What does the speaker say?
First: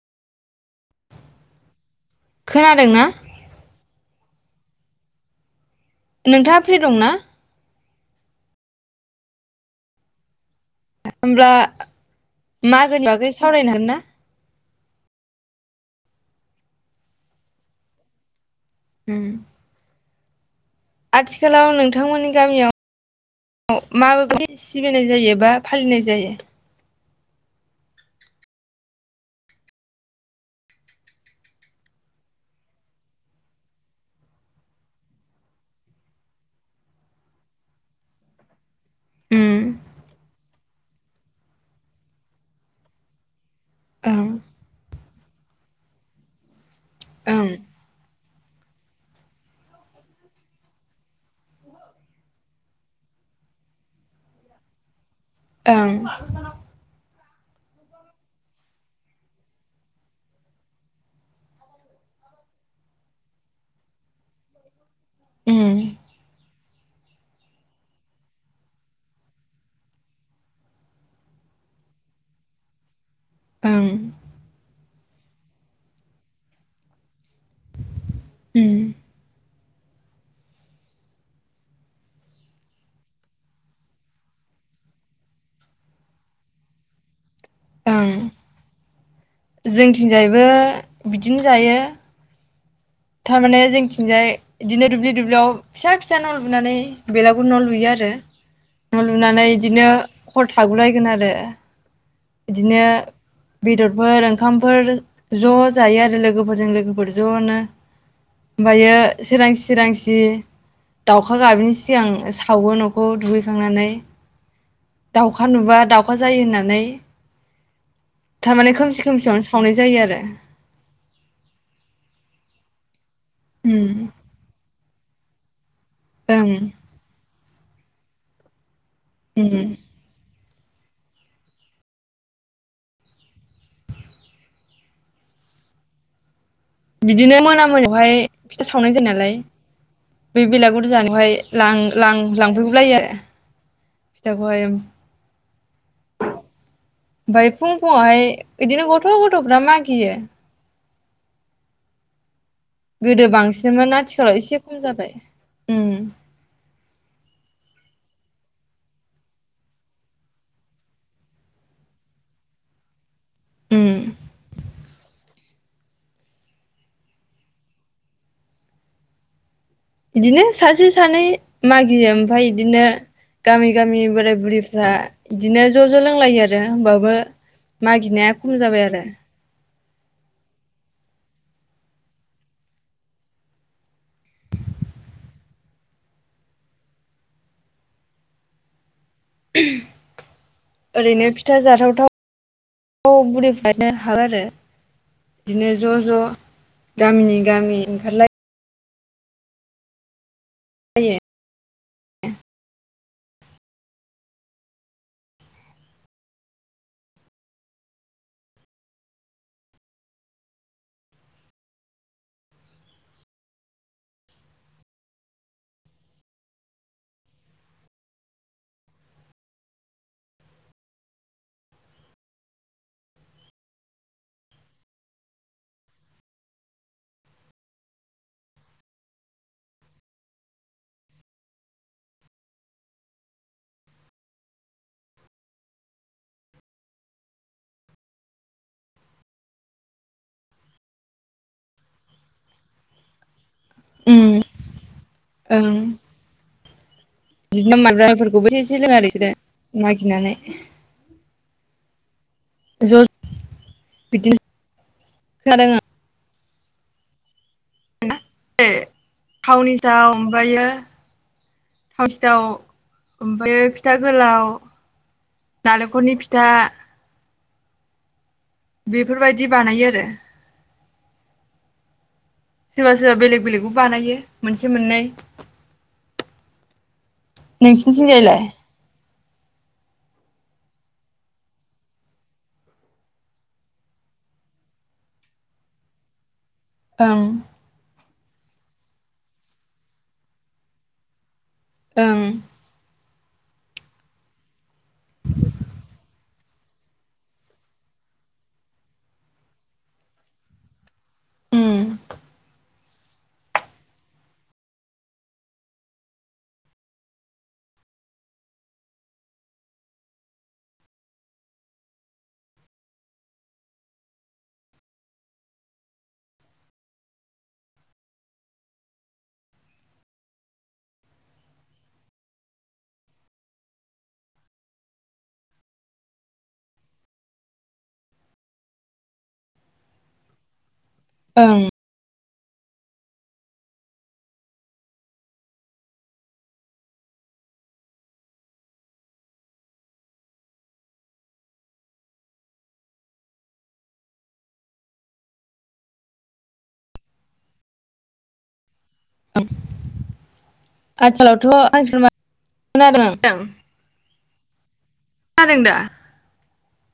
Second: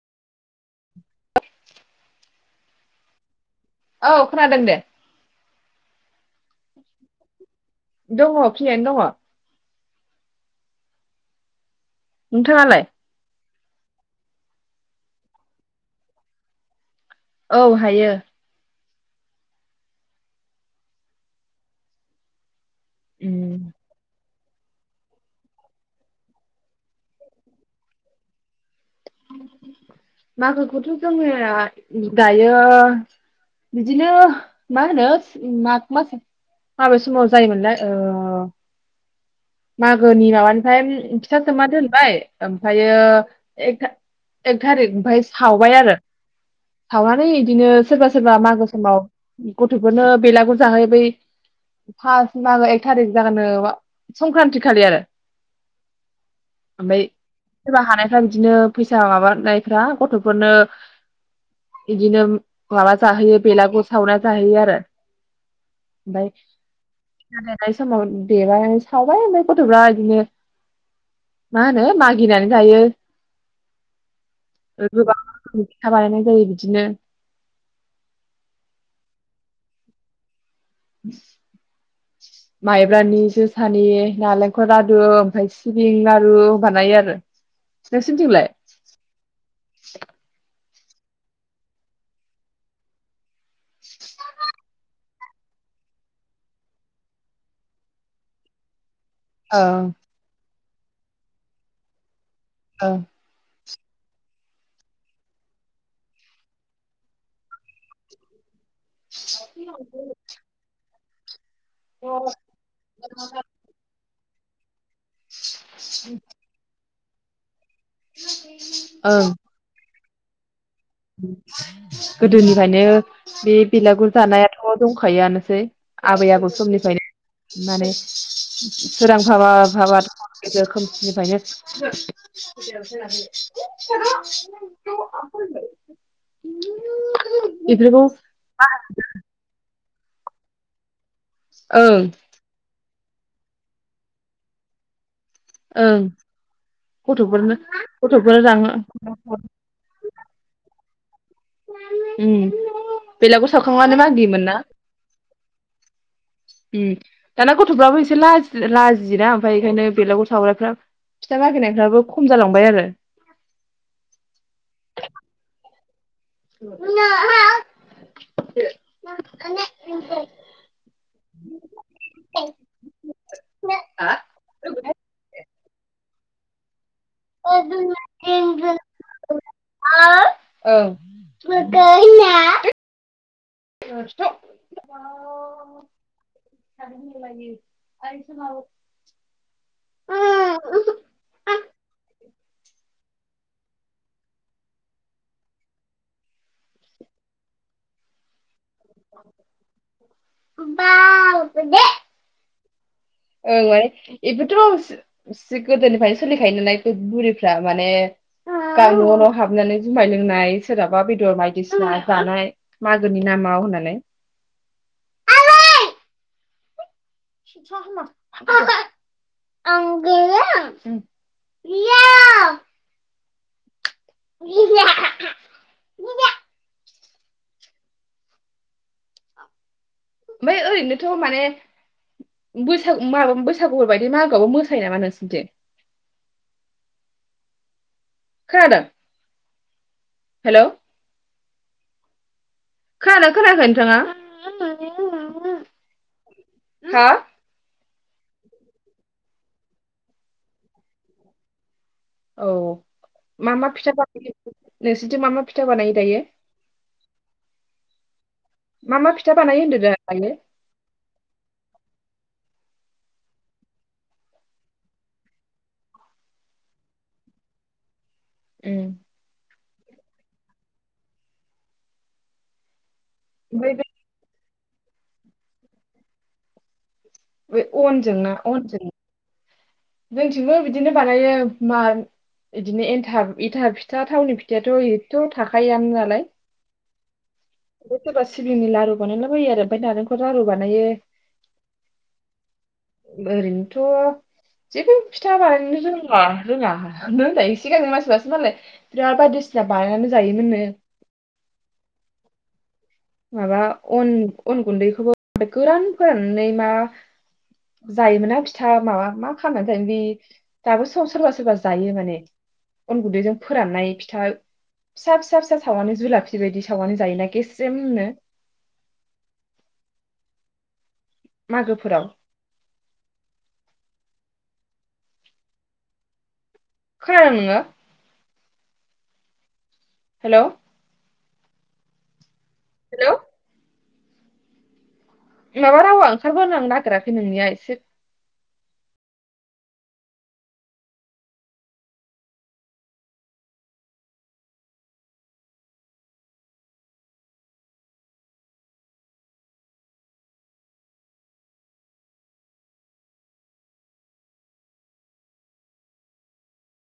खोनादों ना औ खोनादों दे नोंथाङा फ्रि दं ना दङ फ्रियानो दङ ओमब्ला नोंथाङालाय मागोनि बागै एस सावरायनो हागन ना औ हायो हम आथिखालाव नोंथांमोननि गामियाव उम अ मा बाबदि सिबिनाय जायो बा फालिनाय जायो मागोखौथ जोङो दायो बिदिनो मा होनो माग मास माबे समाव जायोमोनलाय ओ उम मागोनि माबानिफ्राय फिथा सोमना दोनबाय ओमफ्रायो एक था ओं एक थारिग फाय सावबाय आरो थावनानै ओं इदिनो सोरबा सोरबा मागो समाव ग' खौनो बेलागुर जाहै बै। फा मागो एक थारिख जागोननो मा संक्रान्ति खालि आरो ओं ओमफ्राय सोरबा हानायफ्रा बिदिनो फैसा माबानाय फ्रा गथफोरनो इदिनो माबा जाहोयो बेलागुर सावना जाहोयो आरो उम बाय फिथा देनाय समाव देबाय सावबाय ओमफ्राय गथफ्रा बिदिनो मा होनो मागिनानै जायो। ओं गोबां रोखोमनि फिथा बानायनाय जायो बिदिनो उम माइब्रानि जोसानि नालेंखल लादु ओमफ्राय सिबिं लारु बानायो आरो ओं नोंसोरनिथिंलाय जोंथिंजायबो बिदिनो जायो थारमाने जोंथिंजाय इदिनो दुब्लि दुब बेयाव फिसा फिसा न लुनानै बेलागुर न लुयो आरो न लुनानै ओं बिदिनो हर थागुलायगोन आरो बिदिनो ओं बेदरफोर ओंखामफोर ज' जायो आरो लोगोफोरजों लोगोफोर ज'नो ओमफायो सोरां सोरांसि दाउ उखा गाबिनि सिगां सावो नखौ दुगैखांनानै दाउखा नुबा दाउखा जायो होननानै थारमाने खोमसि खोमसियावनो सावनाय जायो आरो गोदोनिफायनो बे उम बिलागुर जानायाथ' दंखा खायोआनोसै आबै ओं आबौ समनिफ्रायनो माने [unintelligible] सोरां उम [unintelligible] जोखोमनिफ्रायनो [unintelligible] [inaudible] बिदिनो मोना बेफोरखौ मोनायावहाय फिथा सावनाय जायो नालाय बे बेलागुर जानायावहाय ओं लां-लां-लांफैगुलायो आरो फिथाखौहाय ओं ओमफाय गथ'फोरनो फुं फुङावहाय गथ'फोर रां इदिनो गथ' गथ'फ्रा मागियो उम गोदो बेलागुर बांसिनमोन सावखांनो आथिखालाव मागियोमोन ना एसे खम जाबाय उम दाना गथ'फ्राबो एस एसे लाजि-लाजियोदा आमफाय ओंखायनो बेलागुर सावनायफ्रा फिथा मागिनायफ्राबो खम जालांबाय आरो उम [unintelligible] बिदिनो सासे सानै मागियो आमफाय इदिनो गामि गामि बोराय बुरिफ्रा बिदिनो ज' ज' लोंलायो आरो होनबा बो आरो मागिनाया खम जाबाय आरो [unintelligible] [unintelligible] ओं ओं ज बुरिफ्रानो हाबो आरो बिदिनो ज' ज' गामिनि गामि ओंखारलाय [inaudible] [unintelligible] [unintelligible] ओंलाय इबोथ एसे गोदोनिफ्रायनो सोलिखायो नालाय बुरिफ्रा माने गा न' न' हाबनानै जुमाय लोंनाय सोरहाबा बेदर बायदिसिना जानाय मागोनि नामाव होननानै [unintelligible] [unintelligible] तणं ओमफफ्राय ओरैनोथ' माने बैसागु माबा बैसागु बायदि मागोआवबो मोसायो नामा नोंसोरनिथिं खोनादों? हेल' खोनादों? खोनायाखै नोंथाङा उम ओं हा बिदिनो माने राइफोरखौबो एसे‌ एसे लोङो आरो बिसोरो मागिनानै औ ज' मा मा फिथा बानायो बिदिनो नोंसोरनिथिं मा मा फिथा खोनादों बानायो दायो? मा मा फिथा [unintelligible] बानायो थावनि होनदो दा थाव दायो ओमफ्रायो थाव सिथाव ओमफ्राय फिथा गोलाव नालेंखलनि फिथा उम बेफोरबायदि बानायो आरो सोरबा सोरबा बेलेग बेलेगबो ओमफ्राय बे बानायो मोनसे मोननै बे नसिनि थिं अनजों जाय ना लाय? अनजों जोंथिंबो बिदिनो बानायो मा बिदिनोथ इथा फिथा थावनि फिथायाथ' एथ' थाखायोआनो नालाय ओं ओमफ्राय सोरबा सिबिंनि लारु बानायला बायो आरो ओमफ्राय नारेंखर लारु बानायो ओं ओरैनोथ' जेबो फिथा बानायनो रोंला रोङानो होनबाय सिगांनो मानसिबासो मालाय बिराद बायदिसिना बानायनानै जायोमोननो उम माबा अन अन गुन्दैखौबो गोरान फोराननानै मा जायोमोन ना फिथा माबा मा खालामनानै थायोन बे दाबो सम सोरबा सोरबा जायो माने अन गुन्दैजों फोराननाय फिथा फिसा फिसा फिसा सावनानै जुलाफि बायदि सावनानै जायोना गेस स्रेमनो मागोफोराव खोनादों नोङो हेल' ओं हेल' माबा रावा ओंखारबोनो नागेराखै नोंनिया एसे आथिखालावथ' [unintelligible] खोनादो नोंथां [unintelligible] दा